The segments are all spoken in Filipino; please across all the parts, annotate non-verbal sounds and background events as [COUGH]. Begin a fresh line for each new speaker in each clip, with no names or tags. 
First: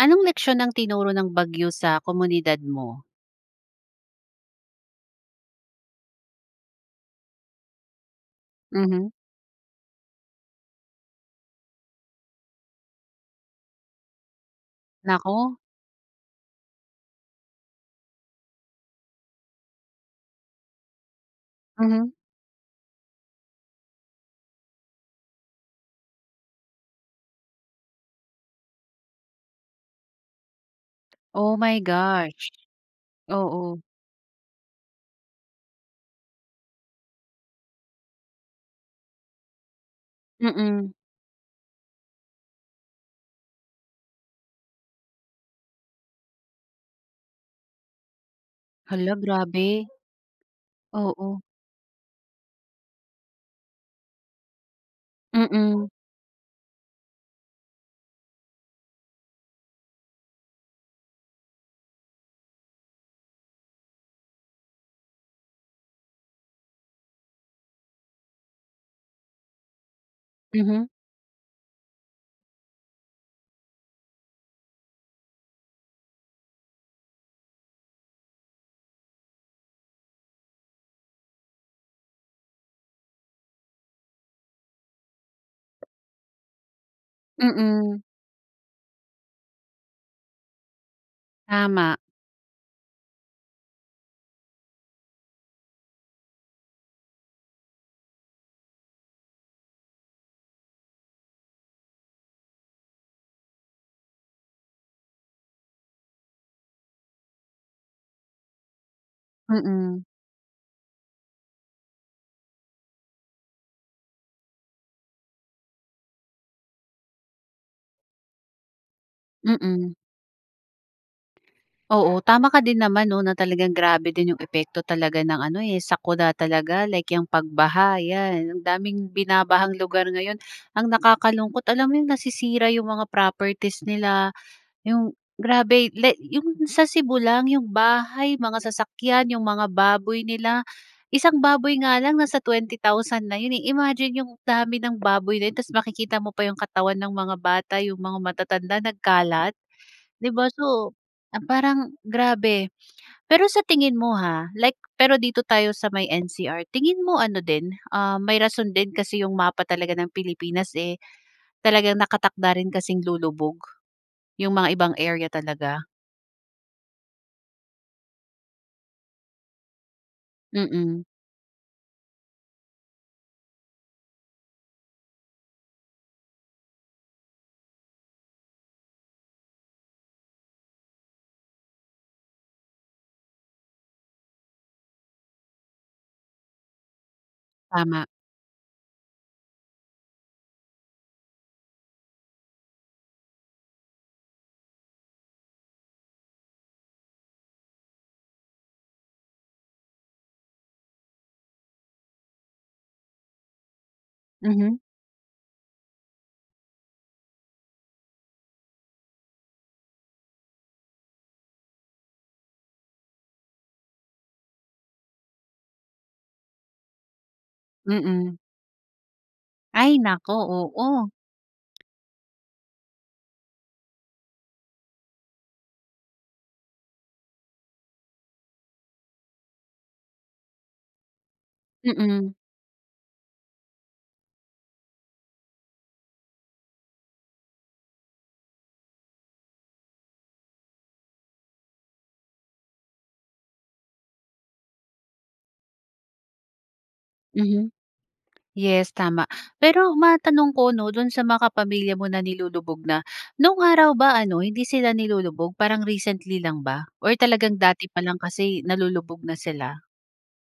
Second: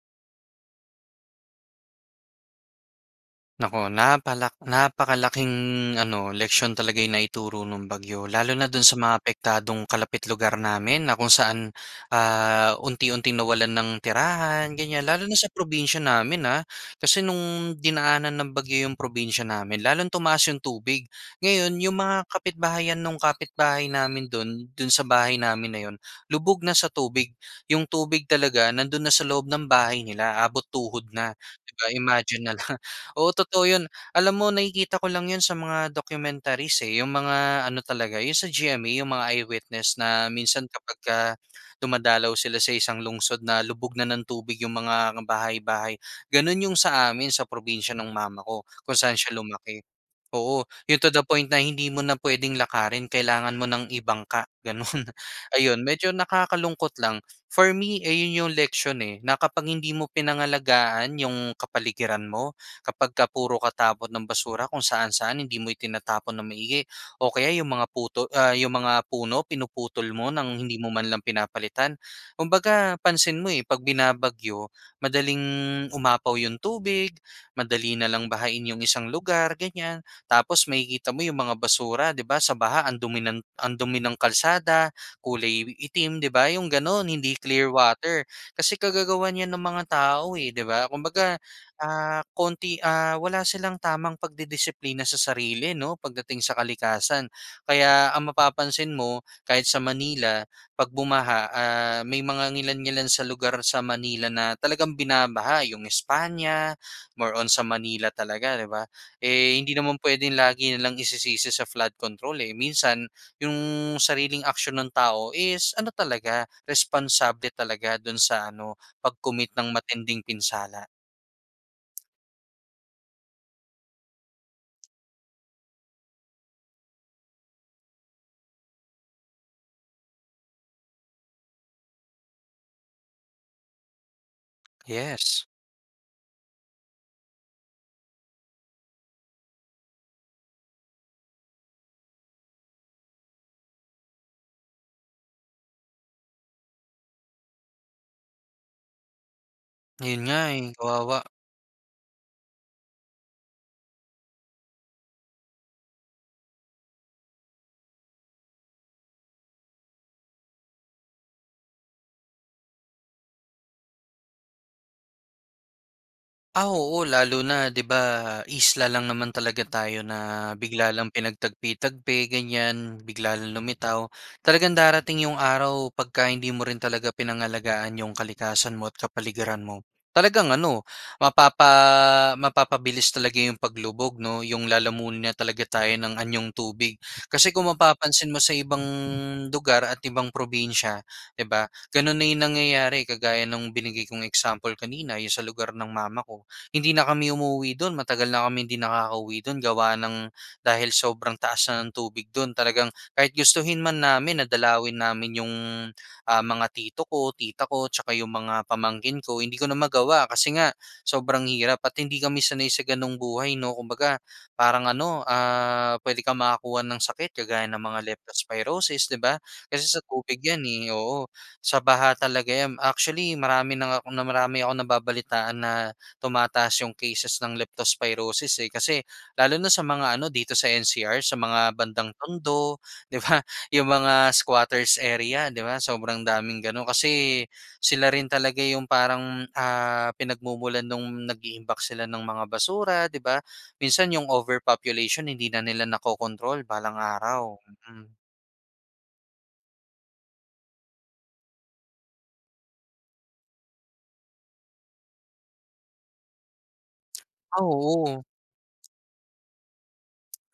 Anong leksiyon ang tinuro ng bagyo sa komunidad mo?
Naku, napala napakalaking ano, leksiyon talaga 'yong naituro no'ng bagyo. Lalo na do'n sa
Mhm.
mga apektadong kalapit lugar namin na kung saan ah, unti-unting nawalan ng tirahan ganyan. Lalo na sa
Naku.
probinsiya namin ah. Kasi no'ng dinaanan ng bagyo 'yong probinsiya namin lalong tumaas 'yong tubig. Ngayon 'yong
Mhm.
mga kapitbahayan no'ng kapitbahay namin do'n, do'n sa bahay namin na 'yon, lubog na sa tubig. 'Yong tubig talaga nando'n na sa loob ng bahay nila, abot tuhod na,
Oh
'di
my
ba? Imagine
gosh.
na lang. Oo, totoo
Oo.
'yon. Alam mo nakikita ko lang 'yon sa mga documentaries, eh. 'Yong mga ano talaga 'yong sa GMA, 'yong mga I-Witness na minsan
Mm.
kapag ka dumadalaw sila sa isang lungsod na lubog na ng tubig 'yong mga bahay-bahay. Gano'n 'yong sa amin sa probinsiya no'ng mama ko, kung
Hala
saan siya lumaki.
grabe.
Oo, 'yong to the
Oo.
point na hindi mo na puwedeng, lakarin kailangan mo nang ibangka gano'n. Ayun
Mm.
medyo nakakalungkot lang. For me ayon, 'yong leksyon eh, na kapag hindi mo pinangalagaan 'yong kapaligiran mo, kapag ka puro ka tapon ng basura kung saan-saan, hindi mo itinatapon nang maigi o kaya 'yong mga puto ah, 'yong mga puno pinuputol mo ng hindi
Mhm.
mo man lang pinapalitan. Kumbaga pansin mo eh, 'pag binabagyo madaling umapaw 'yong tubig, madali na lang bahain 'yong isang lugar, ganyan. Tapos makikita mo 'yong mga basura 'di ba, sa baha ang dumi ng ang dumi ng kalsada, kulay itim, 'di ba, 'yong gano'n hindi clear
Mm.
water. Kasi kagagawan 'yan ng mga tao, eh, 'di ba? Kumbaga
Tama.
ah, konti ah wala silang tamang pagdidisiplina sa sarili 'no, pagdating sa kalikasan. Kaya ang mapapansin mo kahit sa Manila, 'pag bumaha ah, may mga ngilan-ngilan sa lugar sa Manila na talagang binabaha, 'yong España, more on sa Manila talaga, 'di ba? Eh, hindi naman
Mm.
puwedeng lagi na lang isisisi sa flood control, eh. Minsan 'yong sariling aksyon ng tao is ano talaga, responsable talaga do'n sa ano, sa pag-commit ng
Mm.
matinding pinsala.
Oo, tama ka din naman 'no, na talagang grabe din yung epekto talaga ng ano, eh, sakuna talaga like, yung pag-baha 'yan, ang daming binabahang lugar ngayon. Ang nakakalungkot alam mo, yung nasisira yung mga properties nila, yung
Yes.
grabe like yung sa Cebu lang, yung bahay, mga sasakyan, yung mga baboy nila. Isang baboy nga lang nasa sa 20,000 na 'yon, eh, imagine yung dami ng baboy na 'yon, tas makikita mo pa yung katawan ng mga bata, yung mga matatanda nagkalat.
'Yon
'Di
nga
ba
eh,
so,
kawawa.
ah, parang grabe. Pero sa tingin mo ha, like pero dito tayo sa may NCR tingin mo ano din, ah, may rason din kasi 'yong mapa talaga ng Pilipinas eh, talagang nakatakda rin kasing lulubog. 'Yong mga ibang area talaga?
Ah, oo. Lalo na 'di ba, isla lang naman talaga tayo na bigla
Mm.
lang pinagtagpi-tagpi ganiyan, bigla lang lumitaw. Talagang darating 'yong araw 'pagka hindi mo rin talaga pinangalagaan 'yong kalikasan mo at kapaligiran mo talagang ano mapapa mapapabilis talaga 'yong paglubog 'no, 'yong lalamunin na talaga tayo ng anyong tubig. Kasi kung
Tama.
mapapansin mo sa ibang lugar at ibang probinsiya, 'di ba, gano'n na 'yong nangyayari kagaya nung binigay kong example kanina, 'yong sa lugar ng mama ko, hindi na kami umuuwi do'n matagal na kami hindi nakakauwi do'n gawa ng dahil sobrang taas na ng tubig do'n talagang kahit gustuhin man namin na
Mhm.
dalawin namin 'yong, ah, mga tito ko, tita ko, tsaka 'yong mga pamangkin ko, hindi ko na magawa kasi nga sobrang hirap at hindi kami sanay sa ganong buhay 'no. Kumbaga parang ano ah, puwede kang makakuha ng sakit kagaya ng mga
Mm.
leptospirosis, 'di ba, kasi
Ay,
sa
naku
tubig 'yan eh,
oo.
oo, sa baha talaga 'yan. Actually, marami na nga 'kong marami akong nababalitaan na, tumataas 'yong cases ng leptospirosis eh, kasi lalo na sa mga ano dito sa NCR sa mga bandang
Mm.
Tondo, 'di ba? 'Yong mga squatters area, 'di ba, sobrang daming gano'n, kasi sila rin talaga 'yong parang, ah, pinagmumulan no'ng nag-iimbak sila ng mga basura, 'di ba? Minsan 'yong overpopulation hindi na nila nako-control balang araw,
Mhm.
mm.
Yes tama. Pero matanong ko 'no, do'n sa mga pamilya mo na nilulubog na. No'ng araw ba ano hindi sila nilulubog parang recently lang ba? Or talagang
Ah,
dati pa lang
oo.
kasi nalulubog na sila?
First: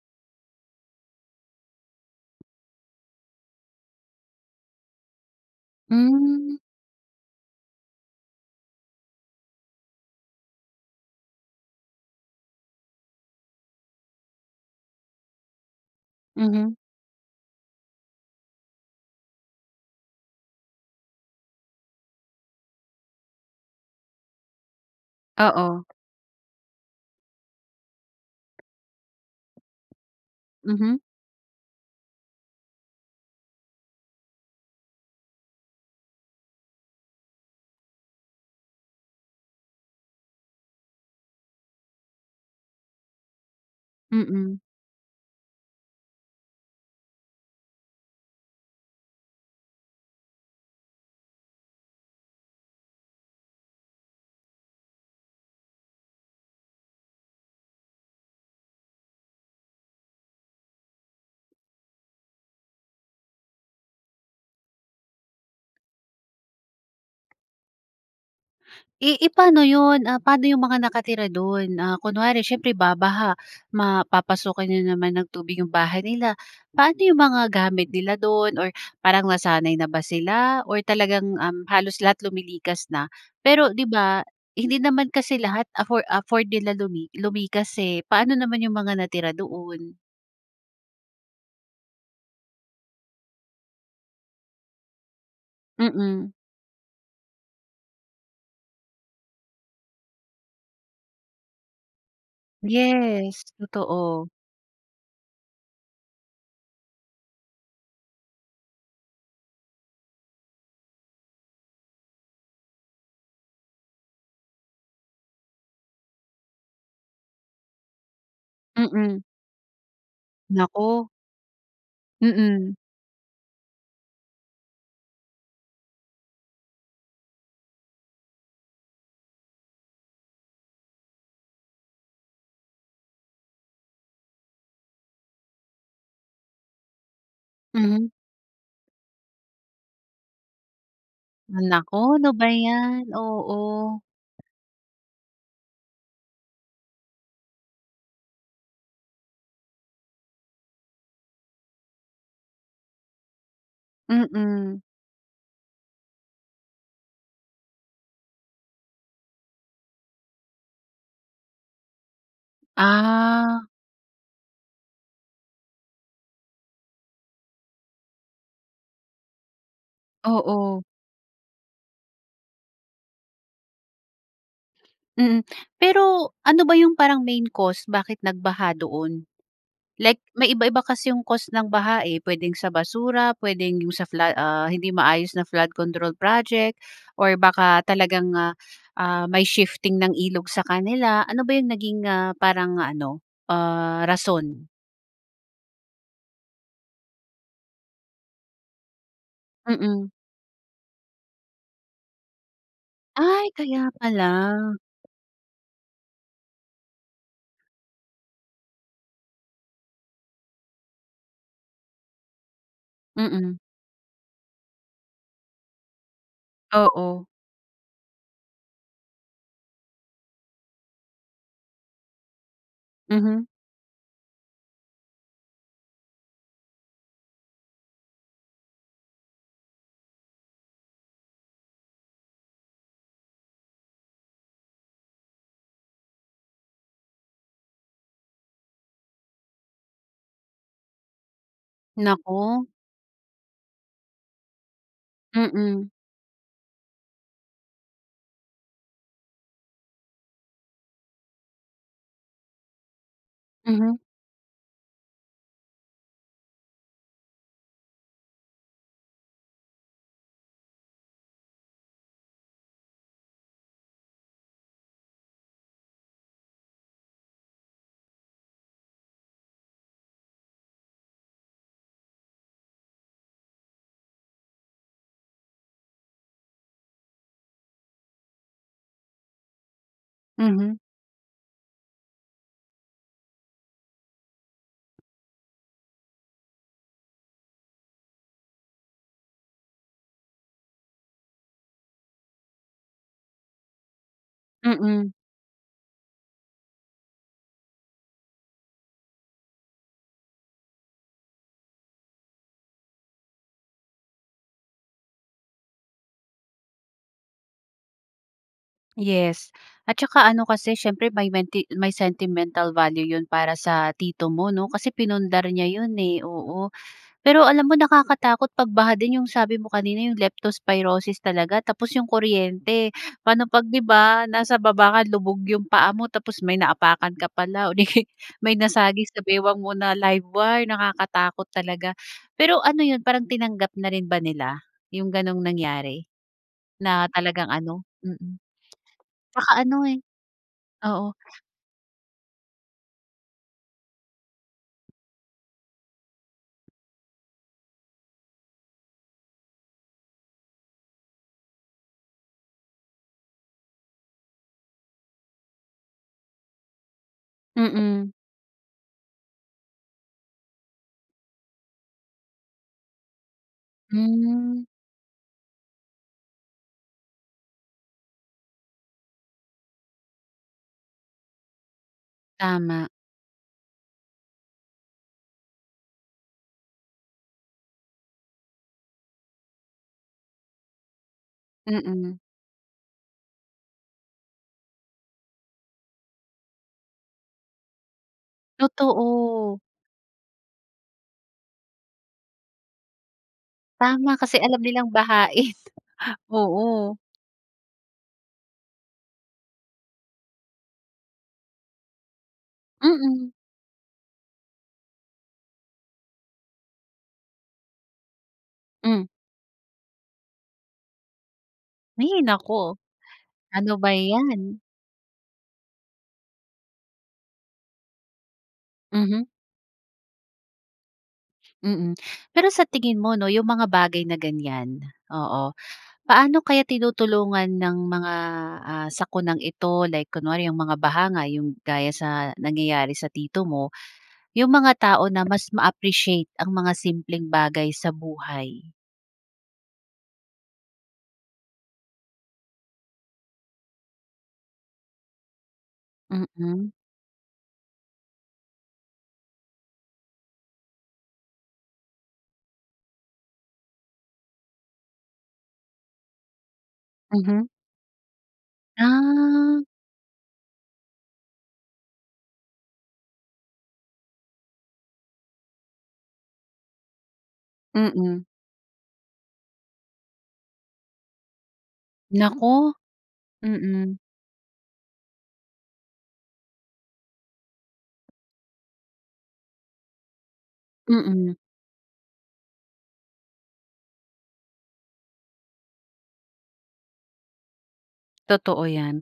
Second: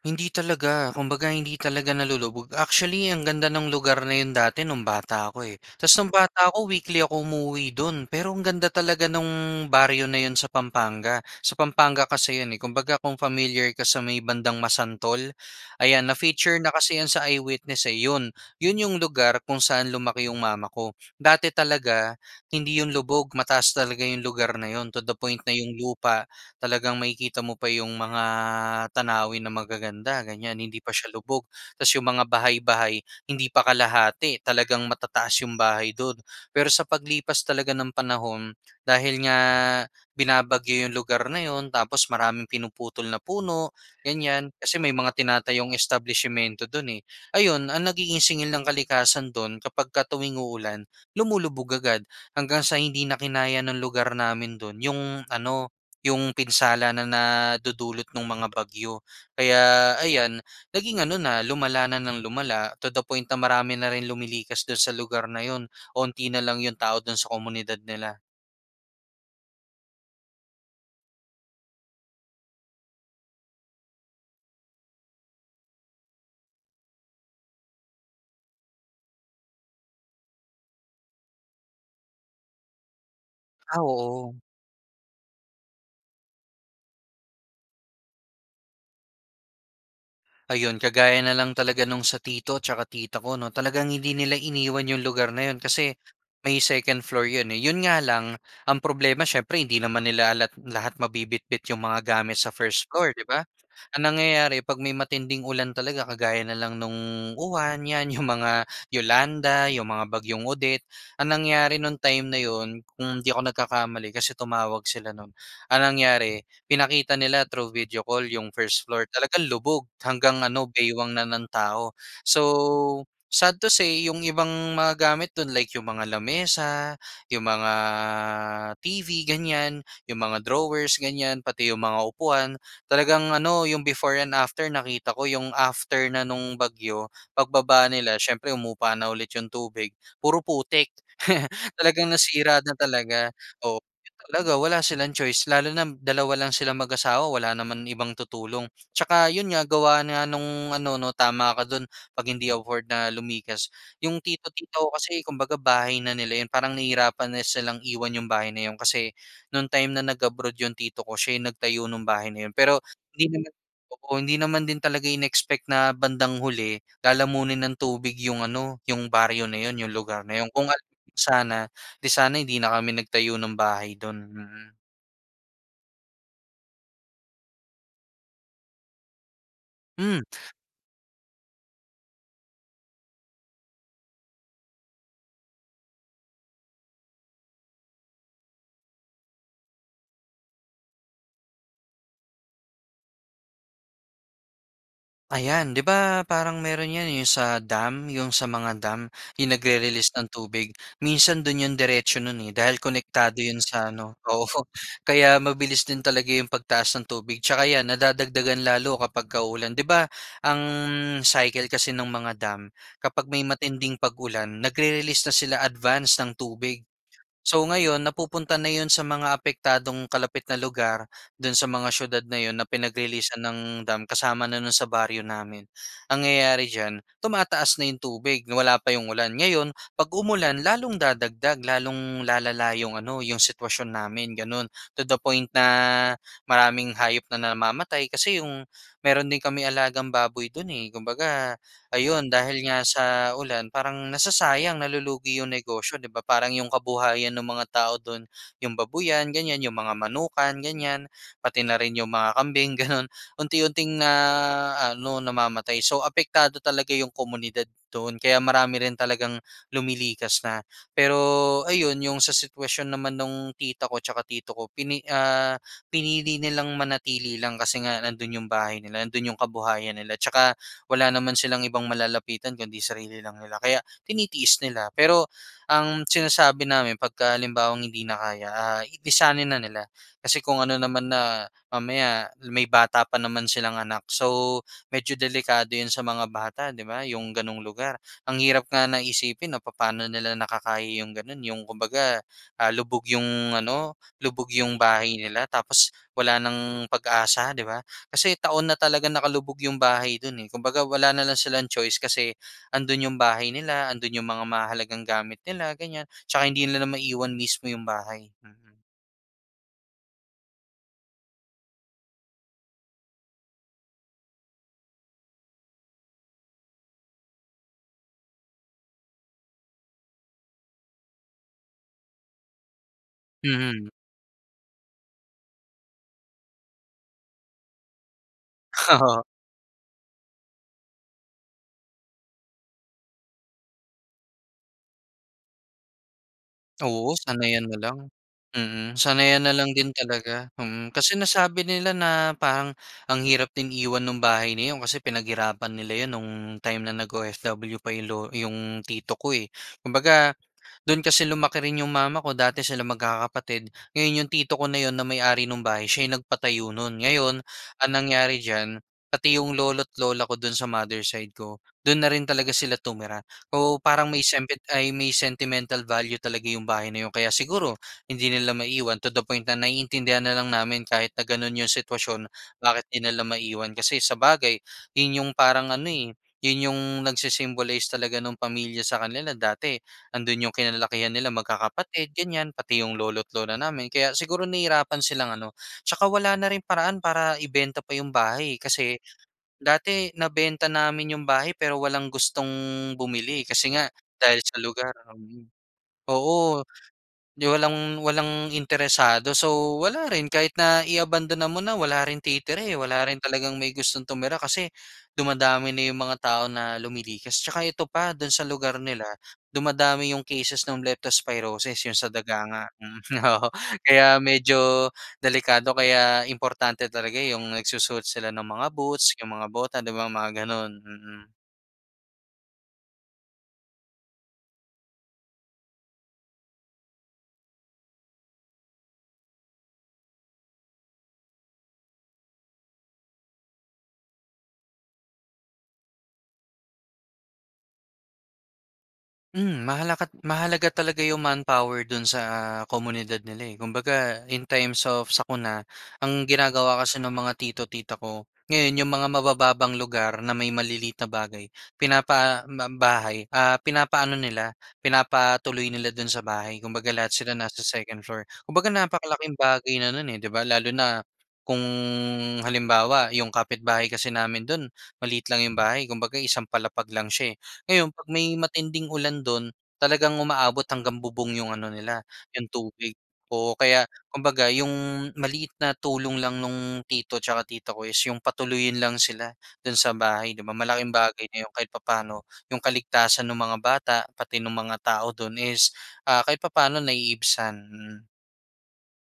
Hindi talaga! Kumbaga, hindi talaga nalulubog. Actually, ang ganda ng lugar na yun dati nung bata ako, eh. Ta's nung bata
Mm.
ako, weekly ako umuuwi dun. Pero, ang ganda talaga nung baryo na yun sa Pampanga. Sa Pampanga kasi yun, eh. Kumbaga, kung familiar ka sa may bandang Masantol, ayan, na-feature na
Mhm.
kasi 'yan sa Eyewitness, eh. Yun, yun yung lugar kung saan lumaki yung mama ko. Dati talaga hindi yun lubog, mataas talaga yung lugar na yun, to the point na yung
Oo.
lupa talagang makikita mo pa yung mga tanawin na magaganda, ganyan. Hindi pa
Mhm.
siya lubog. Tas, yung mga bahay-bahay, hindi pa kalahati. Talagang matataas yung bahay do'n. Pero sa paglipas talaga ng panahon, dahil nga binabagyo yung lugar na 'yon, tapos maraming pinuputol na puno, ganyan.
Mm.
Kasi may mga tinatayong establisimento do'n, eh. Ayun ang nagiging singil ng kalikasan do'n kapagka tuwing uulan, lumulubog agad. Hanggang sa hindi na kinaya ng lugar namin do'n, yung ano, yung pinsala na nadudulot nung mga bagyo. Kaya ayan naging ano na, lumala na nang lumala, to the point na, marami na rin lumilikas do'n sa lugar na 'yon. Kaunti na lang yung mga tao do'n sa komunidad nila.
Eh eh pano yun, ah, paano yung mga nakatira dun. Ah kunwari syempre babaha, mapapasukan na naman ng tubig yung bahay nila. Paano yung mga gamit nila dun or parang nasanay na ba sila, or talagang, um, halos lahat lumilikas na? Pero,
Ah
'di ba,
oo.
hindi naman kasi lahat affo afford nila lumi lumikas eh, paano naman yung mga natira doon?
Ayun, kagaya na lang talaga no'ng sa tito tsaka tita ko 'no. Talagang hindi nila iniwan 'yong lugar na 'yon, kasi
Mm.
may 2nd floor 'yon eh. 'Yon nga lang, ang problema syempre hindi naman nila lahat lahat mabibitbit 'yong mga gamit sa first 1st floor, 'di ba.
Yes,
Ang
totoo.
nangyayari, 'pag may matinding ulan talaga kagaya na lang no'ng Uwan, 'yan 'yong mga [CHUCKLES] Yolanda, 'yong mga bagyong Odette. Ang nangyari no'ng time na 'yon, kung hindi ako nagkakamali kasi tumawag sila no'n. Ang nangyari, pinakita nila through video call 'yong 1st floor,
Mm.
talagang lubog, hanggang ano
Naku.
baywang na ng tao. So,
Mm.
sad to say, 'yong ibang mga gamit do'n, like 'yong mga lamesa, 'yong mga TV ganyan, 'yong mga drawers ganyan, pati 'yong mga upuan. Talagang ano, 'yong before and after nakita ko, 'yong after na no'ng bagyo, pagbaba
Mhm.
nila syempre humupa na ulit 'yong tubig, puro putik. [CHUCKLES]
Naku,
Talagang
ano ba
nasira na
yan,
talaga, oo.
oo.
Ganun talaga wala silang choice, lalo na dalawa lang silang mag-asawa, wala naman ibang tutulong. Tsaka 'yon nga, gawa nga nung ano 'no, tama ka do'n, 'pag hindi afford na lumikas. 'Yong tito, tita
Mm.
ko kasi, kumbaga bahay na nila 'yon. Parang nahihirapan na silang iwan 'yong bahay na 'yon, kasi no'ng time na nag-abroad 'yong tito ko, siya yung nagtayo ng bahay na 'yon. Pero hindi naman,
Ah.
oo, hindi naman din talaga inexpect na bandang huli, lalamunin ng tubig 'yong ano, 'yong baryo na 'yon, 'yong lugar na 'yon. Kung alam
Oo.
lang sana, 'di sana, hindi na kami nagtayo ng bahay do'n. Mm.
Mm, pero, ano ba 'yong parang main cause bakit nagbaha doon? Like,
Hmm.
may iba-iba kasi 'yong cause ng baha eh. Puwedeng sa basura, puwedeng 'yong sa fla ah hindi maayos na flood control project, or baka talagang ah, ah, may shifting ng ilog sa kanila. Ano ba 'yong naging ah parang ano, ah, rason?
Ayan. 'Di ba parang meron 'yan eh, yung sa dam. Yung sa mga dam, yung
Mm.
nag-re-release ng tubig. Minsan do'n yung diretso no'n, eh, dahil konektado
Ay,
'yon
kaya
sa ano,
pala.
oo, kaya mabilis din talaga yung pagtaas ng tubig 'tsaka 'yan nadadagdagan lalo kapagka uulan. 'Di ba ang cycle kasi ng mga dam, kapag may
Mm.
matinding pag-ulan, nag-re-release na sila advanced ng tubig.
Oo.
So ngayon, napupunta na yun sa mga apektadong kalapit na lugar, dun sa mga siyudad na yun na pinag-releasan
Mhm.
ng dam kasama na nun sa baryo namin. Nangyayari diyan, tumataas na yung tubig, wala pa yung ulan. Ngayon, 'pag umulan, lalong dadagdag, lalong lalala yung ano, yung sitwasyon namin, gano'n. To the point na maraming hayop na namamatay kasi yung mayro'n din kaming alagang baboy do'n eh. Kumbaga, ayun, dahil
Naku.
nga sa ulan parang nasasayang, nalulugi yung
Mm.
negosyo, 'di ba? Parang yung kabuhayan ng mga tao do'n, yung babuyan, ganyan. Yung mga manukan, ganyan. Pati na rin yung mga kambing, ganun,
Mhm.
unti-unting naaano, namamatay. So, apektado talaga yung komunidad doon. Kaya marami rin talagang lumilikas na. Pero ayun, yung sa sitwasyon naman nung tita ko 'tsaka tito ko, pini ah, pinili nilang manatili lang kasi nga nandun yung bahay nila, nandun yung kabuhayan nila. 'Tsaka wala naman silang ibang malalapitan kundi sarili lang nila, kaya tinitiis nila. Pero ang sinasabi namin pagka halimbawang hindi na kaya, ah, lisanin na nila. Kasi kung ano
Mhm.
naman na mamaya may bata pa naman silang anak. So, medyo delikado 'yon sa mga bata, 'di ba, yung gano'ng lugar. Ang hirap nga na isipin 'no, papaano nila nakakaya yung gano'n, yung kumbaga, ah, lubog yung ano, lubog yung
Mm.
bahay nila tapos wala ng pag-asa, 'di ba? Kasi taon na talagang nakalubog yung bahay dun eh. Kumbaga, wala na lang silang choice kasi 'andun yung bahay nila, andun yung mga mahahalagang gamit nila, ganyan, 'tsaka hindi nila na maiwan mismo yung bahay, mm.
Yes. At saka ano kasi siyempre may menti may sentimental value 'yon para sa tito mo 'no, kasi pinundar niya 'yon eh, oo. Pero alam mo, nakakatakot 'pag baha din yung sabi mo kanina yung Leptospirosis talaga tapos yung kuryente. Paano 'pag 'di
Mhm.
ba, nasa baba ka, lubog yung paa mo tapos may naapakan ka pala o 'di kaya'y may nasagi sa
Oo.
bewang mo na live wire, nakakatakot talaga. Pero ano 'yon, parang tinanggap na rin ba nila yung gano'ng nangyari na
Oo,
talagang
sanayan na
ano?
lang,
Mm.
mm. Sanayan na
Saka
lang
ano
din
eh
talaga, mm.
oo.
Kasi nasabi nila na parang ang hirap din iwan nung bahay na 'yon kasi pinaghirapan nila 'yon no'ng time na nag-OFW pa yung lo yung tito ko eh. Kumbaga, do'n kasi lumaki rin yung mama ko, dati silang magkakapatid. Ngayon, yung tito ko na 'yon na may-ari nung bahay, siya yung nagpatayo no'n. Ngayon, ang
Mm.
nangyari diyan, pati yung lolo't lola ko do'n sa mother side ko, do'n na rin talaga sila tumira. Oo, parang may semti
Hmm.
ay, sentimental value talaga yung bahay na yun. Kaya siguro hindi nila maiwan, to the point na naiintindihan na lang namin kahit na gano'n yung sitwasyon, bakit
Tama.
hindi 'di nila maiwan. Kasi sabagay, 'yon yung parang ano eh, 'yon yung nagsi-symbolize talaga nung pamilya sa kanila. Dati andun yung kinalakihan nila, magkakapatid,
Mm.
ganyan, pati yung lolo't lola namin. Kaya siguro nahihirapan silang ano, 'tsaka wala na rin paraan para ibenta pa yung bahay eh. Kasi
Totoo.
dati nabenta namin yung bahay, pero walang gustong bumili kasi nga
Tama, kasi
dahil sa
alam nilang
lugar, mm.
bahain. [LAUGHS]
Oo,
Oo.
'di walang walang interesado. So, wala rin. Kahit na iabandona mo na, wala ring titira eh, wala rin
Mm.
talagang may gustong tumira kasi dumadami na yung mga tao na lumilikas. 'Tsaka ito pa, do'n sa lugar nila,
Hmm.
dumadami yung cases nung Leptospirosis, yung sa
Hay
daga nga.
naku.
Oo,
Ano ba
kaya
'yan.
medyo delikado. Kaya importante talaga yung nagsusuot sila ng mga boots,
Mhm.
yung mga bota, 'di ba, mga gano'n. Mm.
Mm. Pero sa tingin mo 'no, yung mga bagay na ganyan, oo. Paano kaya tinutulungan ng mga, ah, sakunang ito, like kunwari, yung mga baha nga yung gaya sa nangyayari sa tito mo, yung mga tao na mas ma-appreciate ang mga simpleng bagay sa buhay?
Hmm, mahala mahalaga talaga 'yong manpower do'n sa, komunidad nila eh kumbaga in times of sakuna, ang
Mm.
ginagawa kasi ng mga tito, tita ko, ngayon 'yong mga mabababang lugar na may maliliit na bagay pinapa, ba bahay, ah, pinapaano nila, pinapatuloy nila do'n sa bahay kumbaga lahat sila
Mhm.
nasa second 2nd floor. Kumbaga napakalaking
Ah.
bagay na non, eh, 'di ba? Lalo na kung, halimbawa 'yong kapitbahay kasi namin do'n maliit lang 'yong bahay kumbaga isang palapag lang siya, eh. Ngayon 'pag
Mm.
may matinding ulan do'n talagang umaabot hanggang bubong 'yong ano nila 'yong
Naku!
tubig. Oo kaya
Mm.
kumbaga 'yong, maliit na tulong lang no'ng tito tsaka tita ko is 'yong patuluyin lang sila do'n sa bahay 'di ba malaking bagay
Mm.
na 'yong kahit papaano 'yong kaligtasan nung mga bata pati nung mga tao do'n is, ah, kahit papa'no naiibsan hmm.
Totoo yan.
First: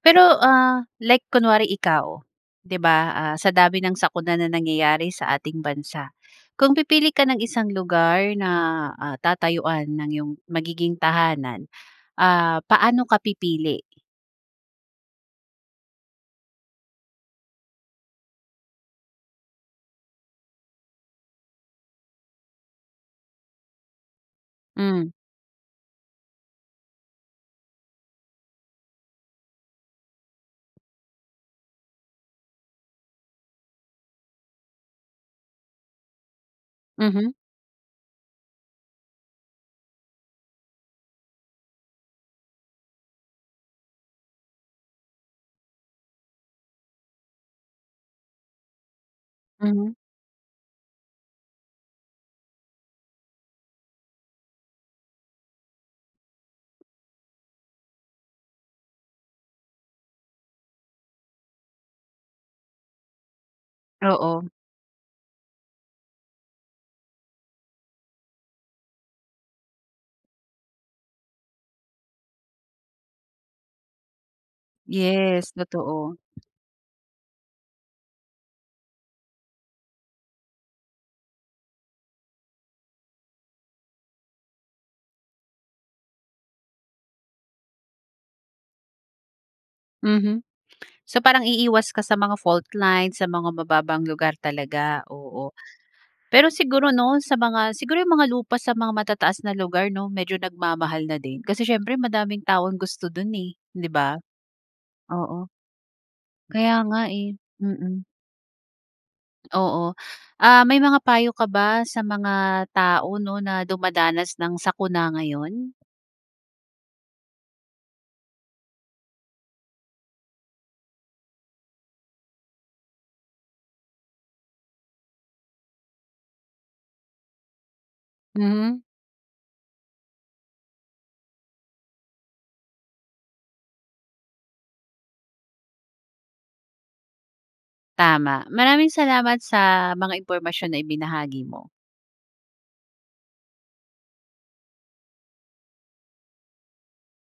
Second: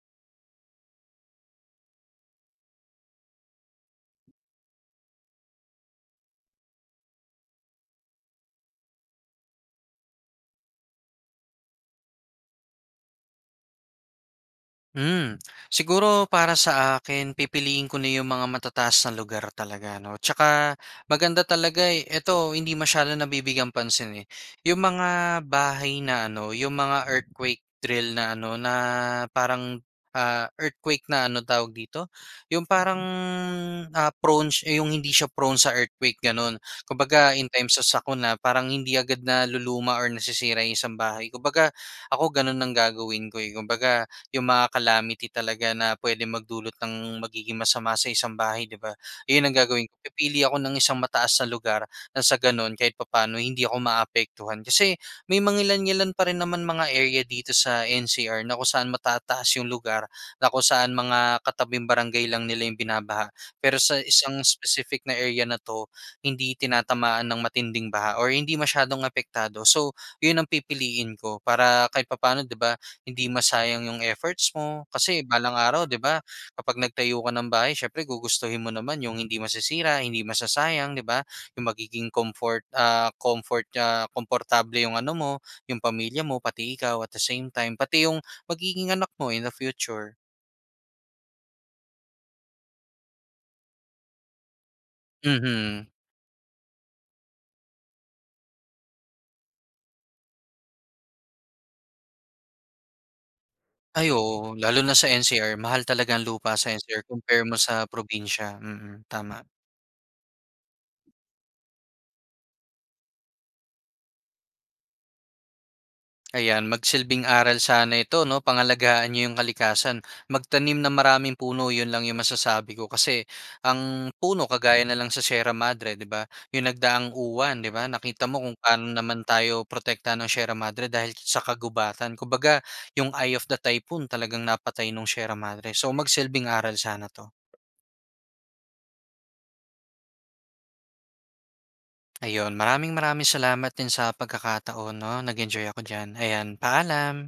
Pero ah, like kunwari ikaw 'di ba? Ah, sa dami ng sakuna na nangyayari sa ating bansa. Kung pipili ka ng isang lugar na, ah, tatayuan ng yung magiging tahanan, ah, paano ka pipili?
Hmm, siguro para sa akin pipiliin ko na yung mga matataas na lugar talaga ano. Tsaka, maganda talaga, eh, ito hindi masyado nabibigyang pansin eh. Yung
Hmm.
mga bahay na ano, yung mga earthquake drill na ano, na parang, ah, earthquake na ano, tawag dito, yung parang ah prone hindi siya prone sa earthquake, gano'n.
Mhm.
Kumbaga in times sa sakuna, parang hindi agad naluluma or nasisira yung isang bahay. Kumbaga, ako gano'n ang gagawin ko eh. Kumbaga, yung mga calamity talaga na puwedeng magdulot ng magiging masama sa isang bahay, 'di ba. Yun ang gagawin
Mhm.
ko, pipili ako ng isang mataas na lugar nang sa gano'n, kahit papaano hindi ako maaapektuhan. Kasi, may mangilan-ngilan pa rin naman mga area dito sa NCR na kung saan matataas yung lugar, na kung saan mga katabing barangay lang nila yung binabaha. Pero sa isang
Oo.
specific na area na 'to hindi tinatamaan ng matinding baha or hindi masyadong apektado. So, yun ang pipiliin ko. Para kahit papano 'di ba, hindi masayang yung efforts mo. Kasi,
Yes,
balang araw 'di
totoo.
ba, kapag nagtayo ka ng bahay siyempre gugustuhin mo naman yung hindi masisira, hindi masasayang, 'di ba. Yung magiging comfort, ah, comfort ah, komportable yung ano mo, yung pamilya mo, pati ikaw at the same time, pati yung magiging anak mo in the future.
Mhm. So, parang iiwas ka sa mga faultline, sa mga mababang lugar talaga. Oo.
Mhm.
Pero siguro 'no sa mga siguro yung mga lupa sa mga matataas na lugar 'no medyo nagmamahal na din. Kasi, siyempre madaming taong gusto do'n eh, 'di
Ay,
ba.
oo. Lalo na sa
Oo.
NCR mahal talagang lupa sa
Kaya
NCR,
nga eh.
compare mo sa
Mm.
probinsiya. Mm tama.
Oo. Ah, may mga payo ka ba sa mga tao 'no na dumadanas ng sakuna ngayon?
Ayan, magsilbing aral sana ito 'no. Pangalagaan n'yo yung kalikasan, magtanim ng maraming puno. Yun lang yung masasabi ko. Kasi, ang puno, kagaya nalang sa Sierra Madre 'di ba, yung nagdaang Uwan 'di ba, nakita mo kung
Mhm.
paano naman tayo protektahan ng Sierra Madre dahil sa kagubatan. Kumbaga, yung eye of the typhoon, talagang napatay nung Sierra Madre. So, magsilbing aral sana 'to.
Tama, maraming salamat sa mga impormasyon na ibinahagi mo.
Ayun, maraming maraming salamat din sa pagkakataon 'no. Nag-enjoy ako diyan. Ayan. Paalam!